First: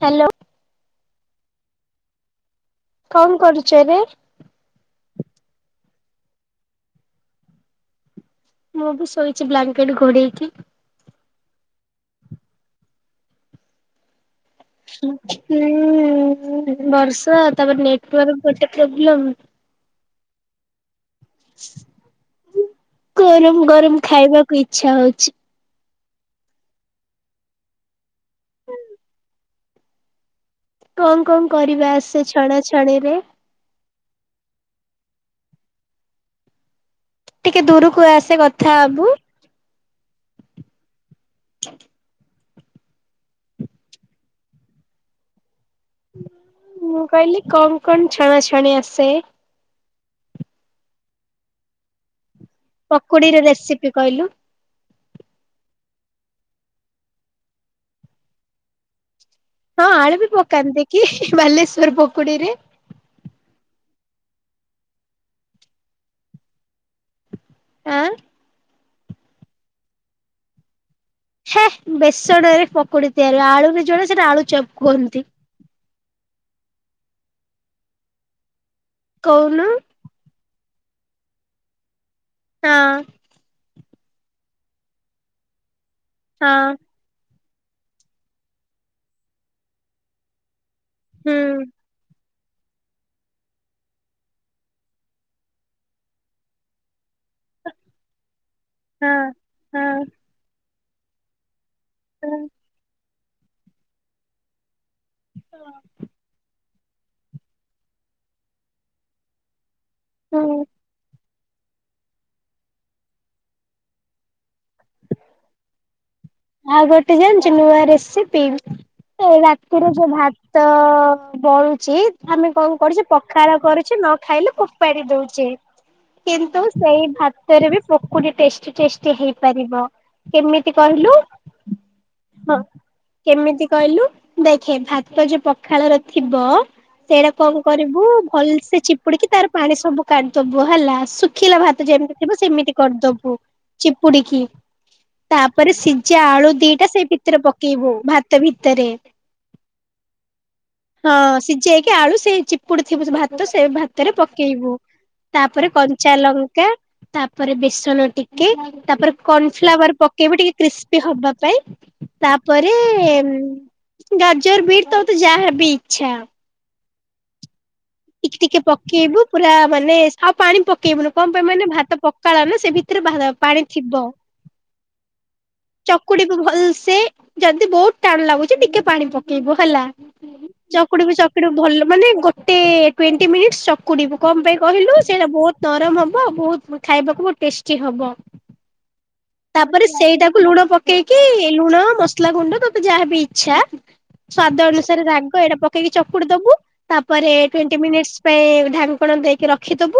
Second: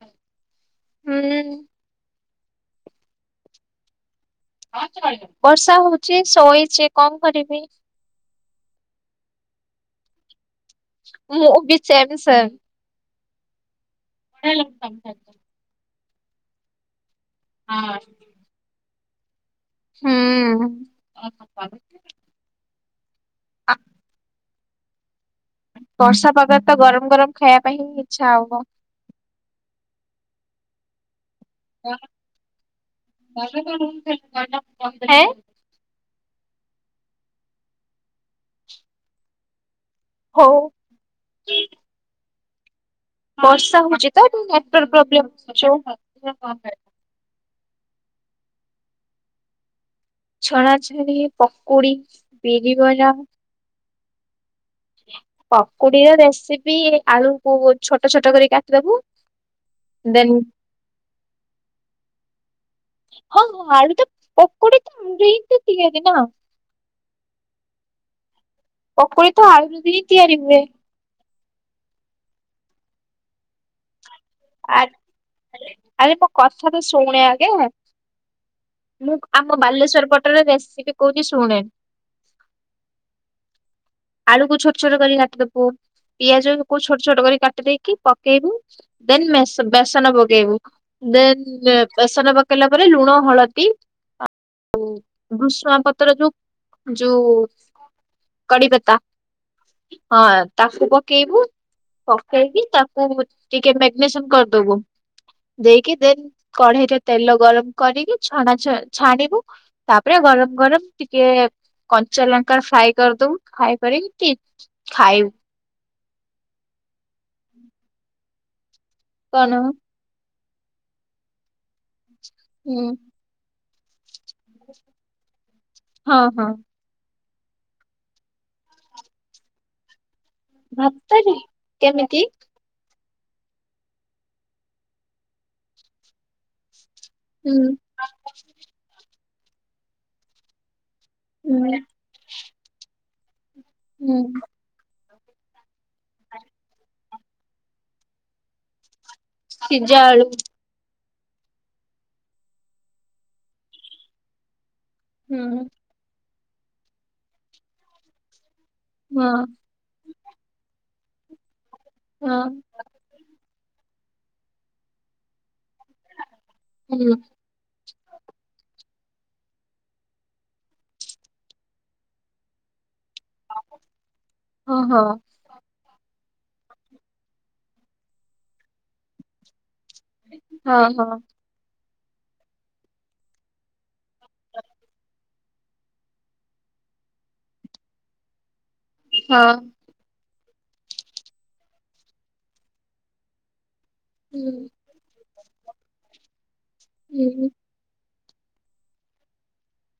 Hello କଁ କରୁଚ ଏବେ? ବର୍ଷା ହଉଚି ଶୋଇଚି କଁ କରିବି ମୁଁ ବି ଶୋଇଚି ବ୍ଲାଙ୍କେଟ୍ ଘୋଡେଇକି ମୁଁ ବି ସେମ୍ ସେମ୍। ହ୍ୟାଲୋ। ହୁଁ ବର୍ଷା ତାପରେ ନେଟ୍ ୱାର୍କ ଗୋଟେ ପ୍ରୋବ୍ଲେମ୍ ହୁଁ ଗରମ ଆ ଗରମ ଖାଇବାକୁ ଇଚ୍ଛା ହଉଚି। ବର୍ଷା ପାଗରେ ତ ଗରମ ଗରମ ଖାୟା ପାଇଁ ହିଁ ଇଚ୍ଛା ହବ। କଁ କଁ କରିବା ଆସେ ଛଣା ଛଣି ରେ? ହେଁ ଟିକେ ଦୂରୁକୁ ଆସେ କଥା ହବୁ। ହଉ। ବର୍ଷା ହଉଚି ତ ନେଟ୍ ୱର୍କ ପ୍ରୋବ୍ଲେମ୍ ଯୋଉ [inaudible] ମୁଁ କହିଲି କଣ କଣ ଛଣାଛଣି ଆସେ? ଛଣାଛଣି ପକୁଡି ବିରି ବରା ପକୁଡିର ରେସିପି କଇଲୁ ପକୁଡିର ରେସିପି ଆଳୁକୁ ଛୋଟ ଛୋଟ କରି କାଟିଦବୁ ହଁ ଆଳୁ ବି ଦେନ୍ ପକାନ୍ତି କି ବାଲେଶ୍ୱର ପକୁଡିରେ? ହଁ ହଁ ଆଳୁ ତ ପକୁଡ଼ି [inaudible] ତ ନା। ଆଁ ପକୁଡି ତ ଆଳୁରୁ ହିଁ ତିଆରି ହୁଏ। ହେ ବେସଣରେ ପକୁଡି ତିଆରି ହୁଏ ଆଳୁରେ ଯୋଉଟା ସେଟା ଆଳୁ ଚପ୍ ଆ କୁହନ୍ତି। ଆରେ ମୋ କଥା ତ ଶୁଣେ ଆଗେ ମୁଁ ଆମ କହୁନୁ ବାଲେଶ୍ଵର ପ ଟର ରେସିପି କହୁଚି ଶୁଣେ। ହଁ। ଆଳୁକୁ ଛୋଟ ଛୋଟ କରି କାଟିଦବୁ। ହଁ। ପିଆଜକୁ ଛୋଟ ଛୋଟ କରି କାଟି ଦେଇକି ପକେଇବୁ ଦେନ୍ ମେସ ବେସନ ପକେଇବୁ ଦେନ୍ ହୁଁ ବେସନ ପକେଇଲା ପରେ ଲୁଣ ହଳଦୀ ଭୃଷୁଙ୍ଗ ପତ୍ର ଯୋଉ ଯୋଉ କଡି ପତା ହଁ ହଁ ହଁ ତାକୁ ପକେଇବୁ ହଁ ପକେଇକି ତାକୁ ଟିକେ ମେଗ୍ନେସିୟମ୍ କରିଦବୁ ଦେଇକି ଦେନ୍ କଢେଇରେ ତେଲ ଗରମ କରିକି ଛଣା ଛ ଛାଣିବୁ ତାପରେ ହୁଁ। ଗରମ ଗରମ ଟିକେ କଞ୍ଚା ଲଙ୍କା ଫ୍ରାଏ କରିଦବୁ ଖାଇପାରିକି କି ଖାଇବୁ ଆଉ ଗୋଟେ ଜାଣିଚୁ ମୁଁ ଓଆରେସ୍ ପିଇବି ଏଇ କଣ ରାତିରେ ଯୋଉ ଭାତ ବଳୁଛି ଆମେ କଣ ହୁଁ କରୁଛେ ପଖାଳ କରୁଚେ ନ ଖାଇଲେ ଫୋପାଡି ଦଉଚେ ହଁ ହଁ କିନ୍ତୁ ଏଇ ଭାତରେ ବି ପକୁଡି ଟେଷ୍ଟି ଟେଷ୍ଟି ହେଇପାରିବ କେମିତି କହିଲୁ ଭାତରେ କେମିତି କେମିତି କହିଲୁ ଦେଖେ ଭାତ ଯୋଉ ପଖାଳର ଥିବ ସେଇଟା ହୁଁ କଣ କରିବୁ ଭଲସେ ଚିପୁଡିକି ତାର ପାଣି ସବୁ କାଢିଦବୁ ହେଲା ଶୁଖିଲା ହୁଁ ଭାତ ଯେମିତି ଥିବ ସେମିତି କରିଦବୁ ହୁଁ ଚିପୁଡିକି ତାପରେ ସି କଞ୍ଚା ଆଳୁ ଦିଟା ସେଇ ଭିତରେ ପକେଇବୁ ଭାତ ଭିତରେ ସିଜା ଆଳୁ ହଁ ସିଝେଇକି ଆଳୁ ସେ ଚିପୁଡିଥିବୁ ଭାତ ସେ ଭାତରେ ପକେଇବୁ ହୁଁ ତାପରେ କଞ୍ଚା ଲଙ୍କା ତାପରେ ବେସନ ଟିକେ ତାପରେ ହଁ କର୍ନଫ୍ଲାୱାର ପ ପକେବୁ ଟିକେ କ୍ରିସ୍ପି ହବା ପାଇଁ ହଁ ତାପରେ ଗାଜର ବିଟ୍ ତତେ ଯାହା ବି ଇଚ୍ଛା ହୁଁ ଟିକେ ଟିକେ ପକେଇବୁ ପୁରା ମାନେ ଆଉ ପାଣି ପକେଇବୁନୁ କଣ ପାଇଁ ମାନେ ଭାତ ପ ପକାଳ ନା ସେ ଭିତରେ ପାଣି ଥିବ ଓ ହଁ ଚକୁଡିବୁ ଭଲସେ ଯଦି ବହୁତ ଟାଣ ଲାଗୁଚି ଟିକେ ପାଣି ପକେଇବୁ ହେଲା ହଁ ହଁ ଚକୁଡ଼ିବୁ ଚକୁଡ଼ିବୁ ଭଲ ମାନେ ଗୋଟେ ଟ୍ୱେଣ୍ଟି ମିନିଟ୍ସ ଚକୁଡ଼ିବୁ କଣ ପାଇଁ କହିଲୁ ସେଇଟା ବହୁତ ନରମ ହବ ଆଉ ବହୁତୁ ଖାଇବାକୁ ଟେଷ୍ଟି ହବ ହଁ ତାପରେ ସେଇଟା ସେଗୁଡ଼ା ପକେଇକି ଲୁଣ ମସଲା ଗୁଣ୍ଡ ତତେ ଯାହାବି ଇଚ୍ଛା ହୁଁ ସ୍ଵାଦ ଅନୁସାରେ ରାଗ ଏଇଟା ପକେଇକି ଚକୁଡି ଦବୁ ତାପରେ ହୁଁ ଫେ ଇମିନେଷ୍ଟ ପାଇଁ ଢାଙ୍କଣା ଦେଇକି ରଖିଦବୁ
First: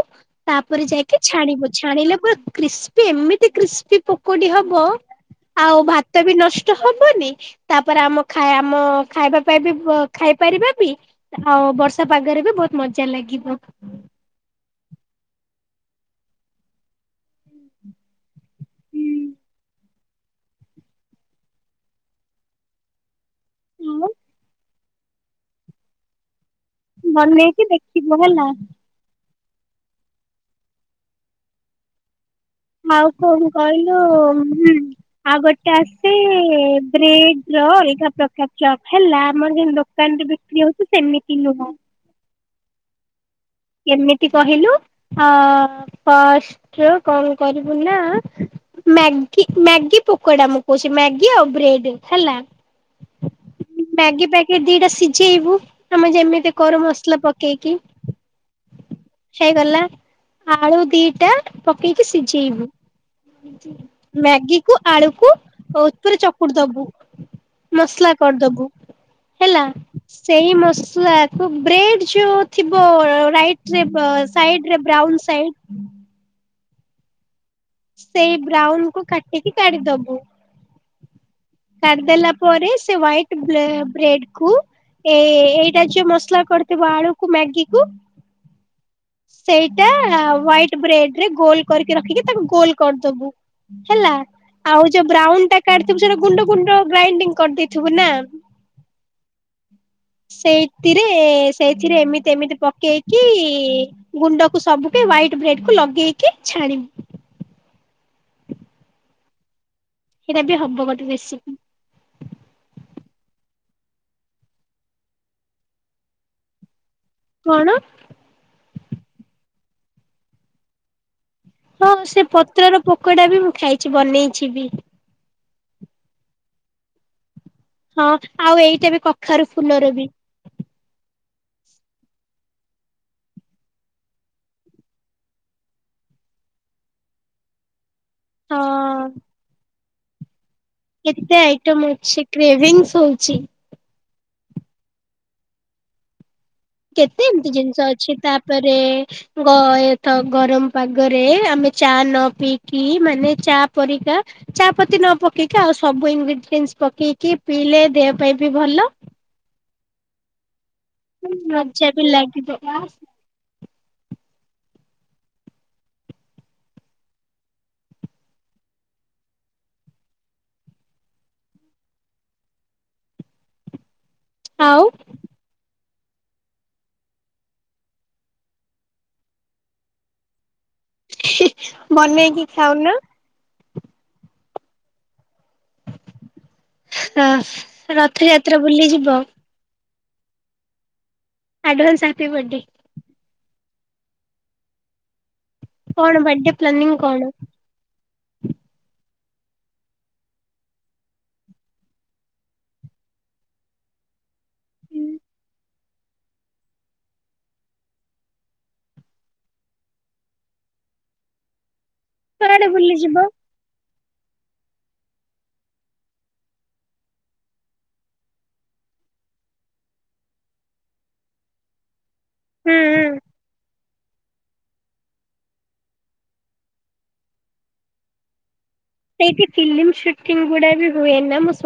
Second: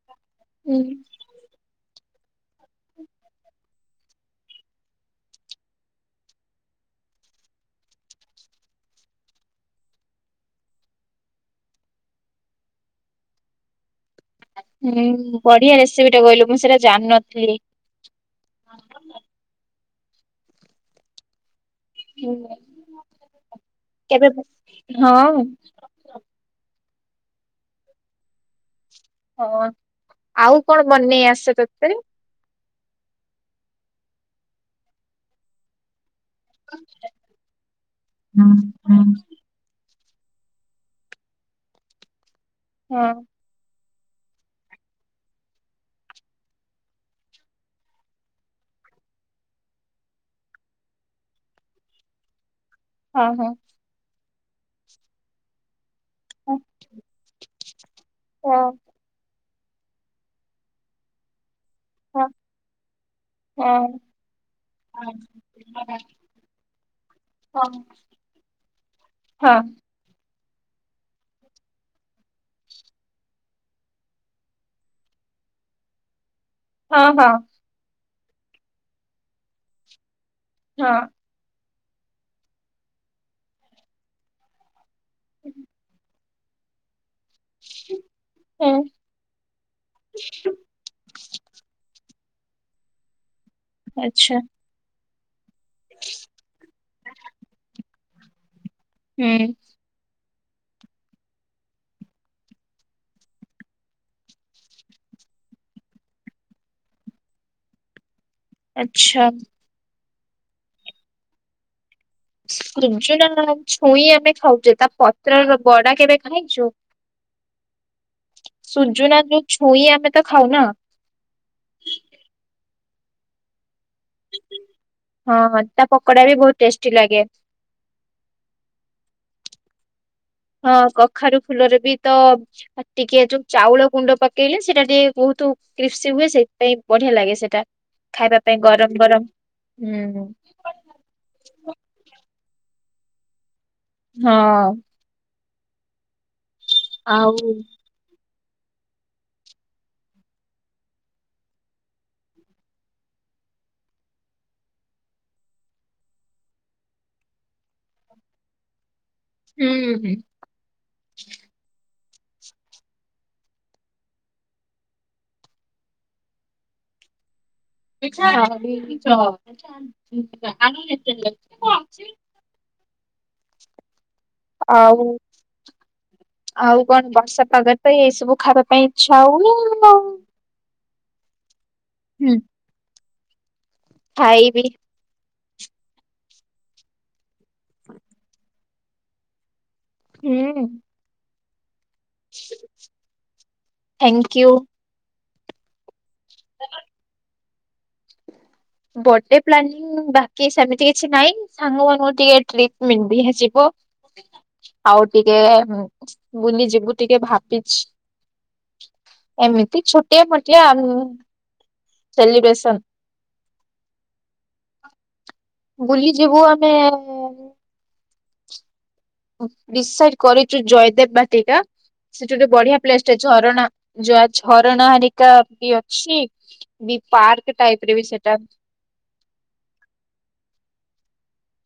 ହୁଁ ତାପରେ ଯାଇକି ଛାଣିବୁ ଛାଣିଲେ ପୁ କ୍ରିସ୍ପି ଏମିତି କ୍ରିସ୍ପି ପକୋଡି ହବ ଆଉ ଭାତ ବି ନଷ୍ଟ ହବନି ତାପରେ ଆମା ଖା ଆମ ଖାଇବା ପାଇଁ ବି ଖାଇପାରିବା ବି ଆଉ ବର୍ଷା ପାଗରେ ବି ବହୁତ ମଜା ଲାଗିବ ହୁଁ ବଢିଆ ରେସିପି ଟା କହିଲୁ ମୁଁ ସେଇଟା ଜାଣିନଥିଲି ମନ ହୁଁ ପଢିଲେ ହୁଁ ଆଉ କେବେ ହଁ ବନେଇକି ଦେଖିବ ହେଲା ହଁ ଆଉ କଣ ବନେଇ ଆସେ ତତେ ଆଉ କଣ କହିଲୁ ହୁଁ ଆଉ ଗୋଟେ ଆସେ ଏ ବ୍ରେଡ୍ ର ଅଲଗା ପ୍ରକାର ଚପ୍ ହେଲା ଆମର ଯେ ଦୋ କାନ ରେ ବିକ୍ରି ହଉଛି ସେମିତି ନୁହଁ ହଁ କେମିତି କହିଲୁ ଆଁ ଫାଷ୍ଟ ରୁ କଣ କରିବୁ ନା ମାଗି ମ୍ୟାଗି ପକୋଡା ମୁଁ କହୁଛି ମ୍ୟାଗି ଆଉ ବ୍ରେଡ୍ ହେଲା ହଁ ହଁ ମ୍ୟାଗି ପ୍ୟାକେଟ ଦିଟା ସିଝେଇବୁ ଆମେ ଯେମିତି କରୁ ମସଲା ପକେଇକି ହଁ। ହେଇଗଲା ଆଳୁ ଦିଟା ପକେଇକି ହଁ ସିଝେଇବୁ। ହଁ ମ୍ୟାଗି କୁ ଆଳୁକୁ ଉପରେ ଚକୁଟୁ ଦବୁ। ହଁ ମସଲା କରିଦବୁ ହେଲା। ସେଇ ମସଲା କୁ ବ୍ରେଡ ଯୋଉ ଥିବ ଅ ରାଇଟ ରେ ସାଇଡ ରେ ବ୍ରାଉନ୍ ସାଇଡ ହଁ ହଁ। ସେଇ ବ୍ରାଉନ କୁ କାଟିକି କାଢିଦବୁ। ହଁ। କାଡି ଦେଲା ପରେ ସେ ହ୍ଵାଇଟ ବ୍ରେଡ କୁ ଏ ଏଇ ଏଇଟା ଯୋଉ ମସଲା କରିଥିବ ଆଳୁକୁ ମ୍ୟାଗି କୁ ହୁଁ। ସେଇଟା ହ୍ବାଇଟ ବ୍ରେଡ ରେ ଗୋଲ କରିକି ରଖିକି ତାକୁ ଗୋଲ କରିଦବୁ। ହେଲା ଆଚ୍ଛା ଆଉ ଯୋଉ ବ୍ରାଉନ ଟା କାଢିଥିବୁ ସେଟା ଗୁଣ୍ଡ ଗୁଣ୍ଡ ଗ୍ରାଇଣ୍ଡିଙ୍ଗ କରିଦେଇଥିବୁ ନା। ହୁଁ। ସେଇଥିରେ ଏ ସେଇଥିରେ ଏମିତି ଏମିତି ପକେଇକି ଇ ଇ ଗୁଣ୍ଡକୁ ସବୁକେ ହ୍ଇଟ୍ ବ୍ରେଡ କୁ ଲଗେଇକି ଛାଣିବୁ। ଆଛା। ସେଇଟା ବି ହବ ଗୋଟେ ରେସିପି। ସୁଜୁନା ଛୁଇଁ ଆମେ ଖାଉଛେ ତା ପତ୍ର ବଡା କେବେ ଖାଇଛୁ। କଣ? ସୁୂଜୁ ନା ଯୋଉ ଛୁଇ ଆମେ ତ ଖାଉନା। ହଁ ସେ ପତ୍ରର ପକୋଡା ବି ମୁଁ ଖାଇଛି ବନେଇଛି ବି। ହଁ ହଁ ତା ପକୋଡା ବି ବହୁତ ଟେଷ୍ଟି ଲାଗେ। ହଁ ଆଉ ଏଇଟ ଏ ବି କଖାରୁ ଫୁଲର ବି। ହଁ କଖାରୁ ଫୁଲରେ ବି ତ ଆଉ ଟିକେ ଯୋଉ ଚାଉଳ ଗୁଣ୍ଡ ପକେଇଲେ ସେଇଟା ଟିକେ ବହୁତ କ୍ରିସପି ହୁଏ ସେଇଥିପାଇଁ ବଢିଆ ଲାଗେ ସେଟା ଖାଇବା ପାଇଁ ହଁ। ଗରମ ଗରମ ହୁଁ। କେତେ ଆଇଟମ ଅଛି କ୍ରେଭିଭିଙ୍ଗ ହଉଛି। ହଁ। କେତେ ଆଉ ଏମିତି ଜିନିଷ ଅଛି ତାପରେ। ଗରମ ପାଗରେ ଆମେ ଚା ନ ପିଇକି ମାନେ ଚା ପରିକା ଚା ପତି ନ ପକେଇକି ଆଉ ସବୁ ଇନଗ୍ରିଡିଏଣ୍ଟ ପକେଇକି ପିଇଲେ ଦେହ ପାଇଁ ବି ଭଲ। ହୁଁ ହୁଁ। ହଁ ମଜ୍ଜା ବିି ଲାଗିବ। ଆ ଲ ଆଛି [unintelligible] ଆଉ। ଆଉ କଣ ବର୍ଷା ପାଗ ତ ଏଇ ସବୁ ଖାଇବା ପାଇଁ ଇଚ୍ଛା ହୁଏ ଆଉ। ହୁଁ। ବନେଇକି ଖାଉନ। ଖାଇବି। ଅ ରଥଯାତ୍ରା ବୁଲି ଯିବ। ହୁଁ। Advance happy birthday. ଥ୍ୟାଙ୍କୟୁ। କଣ ବାର୍ଥଡେ ପ୍ଲାନିଂ କଣ? ବର୍ଥଡେ ପ୍ଲାନିଂ ବାକି ସେମିତି କିଛି ନାହିଁ। ସାଙ୍ଗ ମାନଙ୍କୁ ଟିକେ [unintelligible] ଆଉ ଟିକେ ବୁଲି ଯିବୁ ଟିକେ ଭାବିଛି। ଏମିତି ଛୁଟିଆ ମୋଟିଆ କୁଆଡେ ସେଲିବ୍ରେସନ। ବୁଲିଯିବ ବୁଲି ଯିବୁ ଆମେ। ଡିସାଇଡ୍ କରିଛୁ ଜୟଦେବ ବାଟିକା ସେଠି ଗୋଟେ ହୁଁ ବଢିଆ ପ୍ଲେସ୍ ହୁଁ ଟେ ଅଛି ଅରଣା ଯହା ଝରଣା ହାରିକା ବି ଅଛି ବି ପାର୍କ ଟାଇପ୍ ରେ ବି ସେଇଟା। ସେଇଠି ଫିଲ୍ମ ସୁଟିଂ ଗୁଡା ବି ହୁଏ ନା ମୁ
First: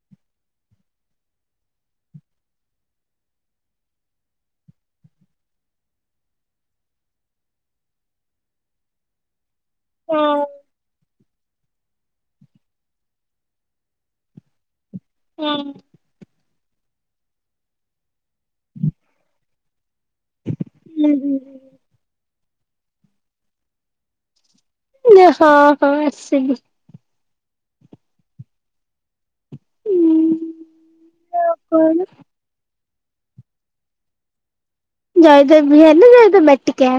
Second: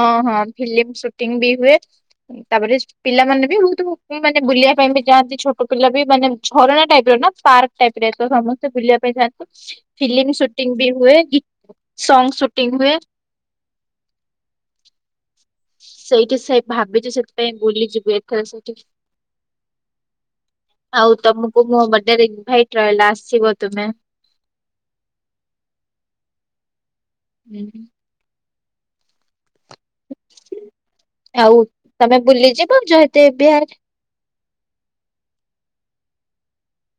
ହଁ ହଁ ଫିଲିମ୍ ସୁଟିଂ ବି ହୁଏ। ତାପରେ ପିଲାମାନେ ବି ବୋହୁତ୍ ମାନେ ବୁଲିବା ପାଇଁ ବି ଯାଆନ୍ତି ଛୋଟ ପିଲା ବି ମାନେ ଝରଣା ଟାଇପ୍ ର ନା ପାର୍କ ଟାଇପ୍ ର ଏକ ସମସ୍ତେ ବୁଲିବା ପାଇଁ ଯଆନ୍ତି। ହଁ ଫିଲିମ୍ ସୁଟିଂ ବି ହୁଏ ସଙ୍ଗ ସୁଟିଂ ହୁଏ। ହଁ। ସେଇଠି ସେଇ ଭାବିଛି ସେଥିପାଇଁ ବୁଲିଯିବୁ ଏଥର ସେଇଠି ହୁଁ ଆଉ ହୁଁ। ତମକୁ ମୋ ବର୍ଡେରେ ଇନଭାଇଟ ରହିଲା ଆସିବ ତୁମେ। ହଁ ହଁ ଆସିବି। ହୁଁ। ଆଉ ତମେ ବୁଲିଯିବ ଜୟତେ ବିହାର। ଜୟଦେବ ବିହାର ନା ଜୟଦେବ ବାଟିକା?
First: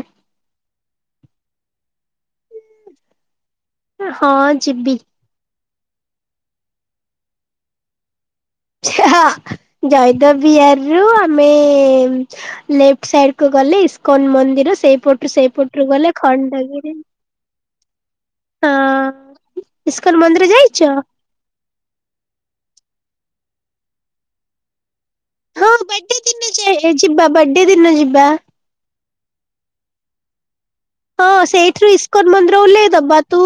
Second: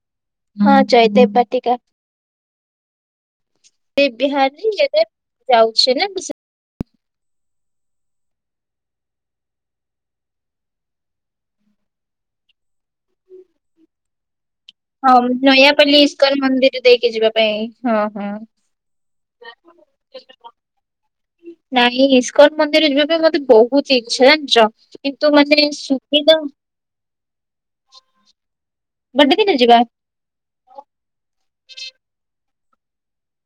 ହଁ ଜୟଦେବ ବାଟିକା। ହଁ ଯିବି। [unintelligible] ହଁ ଜୟଦବିହାରରୂ ଆମେ ଲେଫ୍ଟ ସାଇଡ୍ କୁ ଗଲେ ଇସ୍କନ ମନ୍ଦିର ହଁ ସେଇପଟୁ ସେଇପଟରୁ ନୟାପଲ୍ଲୀ ଗଲେ ଇସ୍କନ ମନ୍ଦିର ଯୋଉ ଖଣ୍ଡଗିରି ଦେଇକି ଯିବା ପାଇଁ, ହଁ ହଁ। ଇସ୍କଲ ମନ୍ଦିର ଯାଇଛ? ନାଇଁ ଇସ୍କନ ମନ୍ଦିର ଯିବା ପାଇଁ ମତେ ବୋହୁତ୍ ଇଛା ଜାଣିଛ। କିନ୍ତୁ ମାନେ ଶୁବିଦା ଏ ଯିବା ବର୍ଥଡେ ଦିନ ଯିବା। ବଡେ ଦିନ ଯିବା। ହଁ ସେଇଠୁ ଇସ୍କନ ମନ୍ଦିର ଓହ୍ଲାଇଦବା ତୁ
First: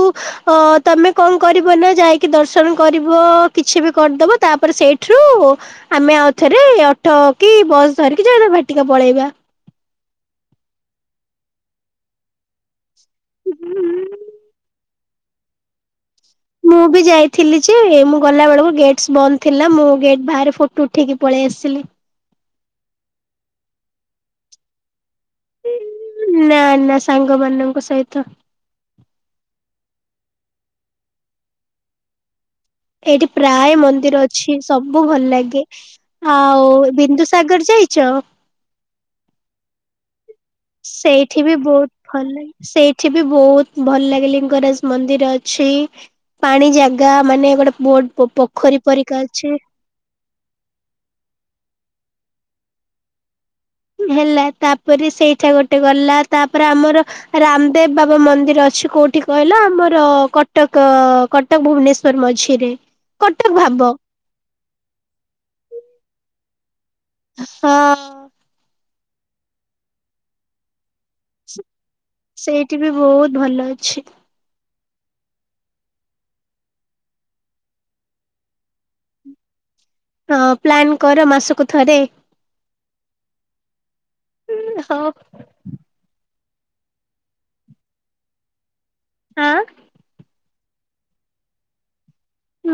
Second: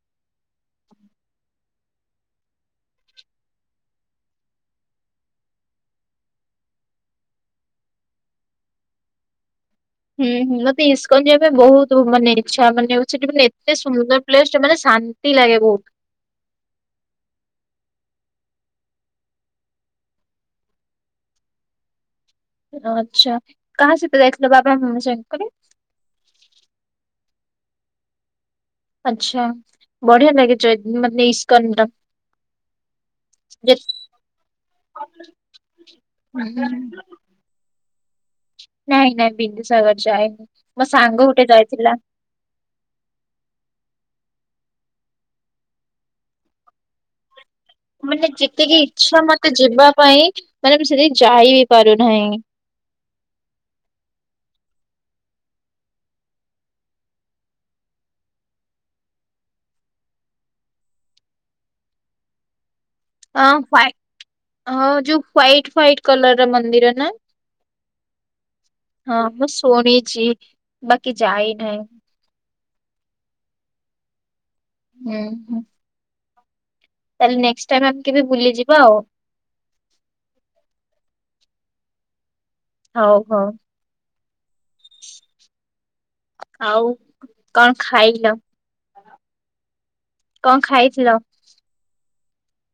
ତମେ କଣ କରିବ ନା ଯାଇ କି ଦର୍ଶନ କରିବ କିଛି ବି କରିଦବ ତାପରେ ସେଇଠୁ ଆମେ ଆଉଥରେ ଅଟୋ କି ବସ୍ ଧରିକି ଜୟଦେବ ଭାଟିକା ପଳେଇବା। ହୁଁ ହୁ ମତେ ଇସ୍କନ ଯିବା ପାଇଁ ବୋହୁତ୍ ମାନେ ଇଚ୍ଛା ମାନେ ସେଠି ମାନେ ଏତେ ସୁନ୍ଦର ପ୍ଲେସ୍ ଟେ ମାନେ ଶାନ୍ତି ଲାଗେ ବୋହୁତ୍। ମୁଁ ବି ଯାଇଥିଲି ଯେ ମୁଁ ଗଲାବେଳକୁ ଗେଟ୍ ବନ୍ଦ ଥିଲା। ମୁଁ ଗେଟ୍ ବାହାରେ ଫଟୋ ଉଠେଇକି ପଳେଇ ଆସିଲି। ଆଚ୍ଛା। କାହା ସହିତ ଯାଇଥିଲ ବାପା ମାମା ସାଙ୍ଗରେ? ଉଁ ନା ନା ସାଙ୍ଗ ମାନଙ୍କ ସହିତ। ଆଚ୍ଛା। ବଢିଆ ଲାଗେ ଯ-ମାନେ ଇସ୍କନ ଟା। ଏଇଠି ପ୍ରାୟ ମନ୍ଦିର ଅଛି, ସବୁ ଭଲ ଲାଗେ। ଆଉ ଯେ ବିନ୍ଦୁ ସାଗର ଯାଇଛ? ନାଇଁ ନାଇଁ ବିନ୍ଦୁସାଗର ଯାଇନି। ମୋ ସାଙ୍ଗ ସେଇଠି ଗୋଟେ ବି ବୋହୁତ୍ ଯାଇଥିଲା। ଭଲ ଲାଗେ। ସେଇଠି ବି ବୋହୁତ୍ ଭଲ ଲାଗେ ଲିଙ୍ଗରାଜ ମନ୍ଦିର ଅଛି। ପାଣି ଜାଗା ମାନେ ଗୋଟେ ବୋଟ ମାନେ ଯେତିକି ପୋଖରୀ ପରିକା ଇଚ୍ଛା ଅଛି। ମତେ ଯିବା ପାଇଁ, ମାନେ ମୁଁ ସେତିକି ଯାଇ ବିି ପାରୁନ୍ହାଇଁ। ହେଲା ତାପରେ ସେଇଟା ଗୋଟେ ଗଲା ତାପରେ ଆମର ରାମଦେବ ବାବା ମନ୍ଦିର ଅଛି କୋଉଠି କଇଲ? ଆମର କଟକ କଟ ତ,, ଭୁବୁନେଶ୍ୱର ମଝିରେ। ଓ କଟକ ଭାବ ହ୍ୱାଇଟ ହଁ ଯୋଉ ହ୍ୱାଇଟ ହ୍ଵାଇଟ କଲର୍ ର ମନ୍ଦିର ନା? ହଁଅଁ। ହଁ ମୁଁ ଶୁଣିଛି ବାକି ଯାଇ ନାହିଁ। ସେଇଟି ବି ବୋହୁତ ଭଲ ଅଛି। ହୁଁ ହୁଁ। ତାହେଲେ ନେକ୍ସଟ ଟାଇମ୍ ଏମ୍ତି ବି ବୁଲିଯିବା ଆଉ। ହଁ ପ୍ଲାନ୍ କର ମାସୁକୁ ଥରେ। ହୋଉ ହୋଉ। ଉଁ ହୋ। [inaudible] ଆଉ କଣ ଖାଇଲ? ଆଁ କଁ ଖାଇଥିଲ?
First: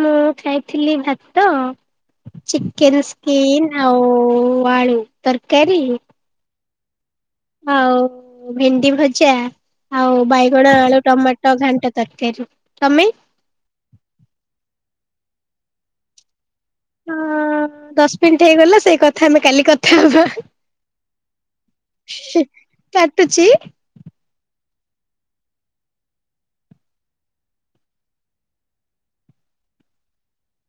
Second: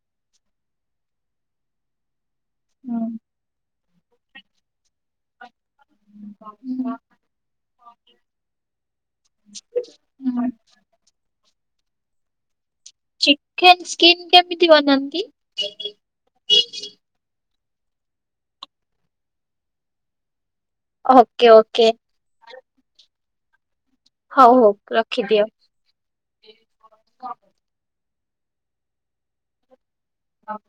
ମୁଁ ଖାଇଥିଲି ଭାତ ଚିକେନ ସ୍କିନ୍ ଆଉ ଆଳୁ ତର୍କାରୀ। ଉଁ [inaudible] ଆଉ ଭେଣ୍ଡି ଭଜା ଆଉ ବାଇଗଣ, ଆଳୁ, ଟମା ଟ ଘାଣ୍ଟ ତର୍କାରୀ। ତମେ? ଚିକେନ୍ ସ୍କିନ୍ କେମିତି ବନାନ୍ତି? ହଁ- ଦଶ୍ ମିନ୍ଟି ହେଇଗଲା ସେଇ କଥା ଆମେ କାଲି କଥା ହବା। Okay okay. ହିଁଇ କାଟୁଚି? ହୋଉ ହୋଉ ରଖିଦିଅ। [inaudible] ହଉ।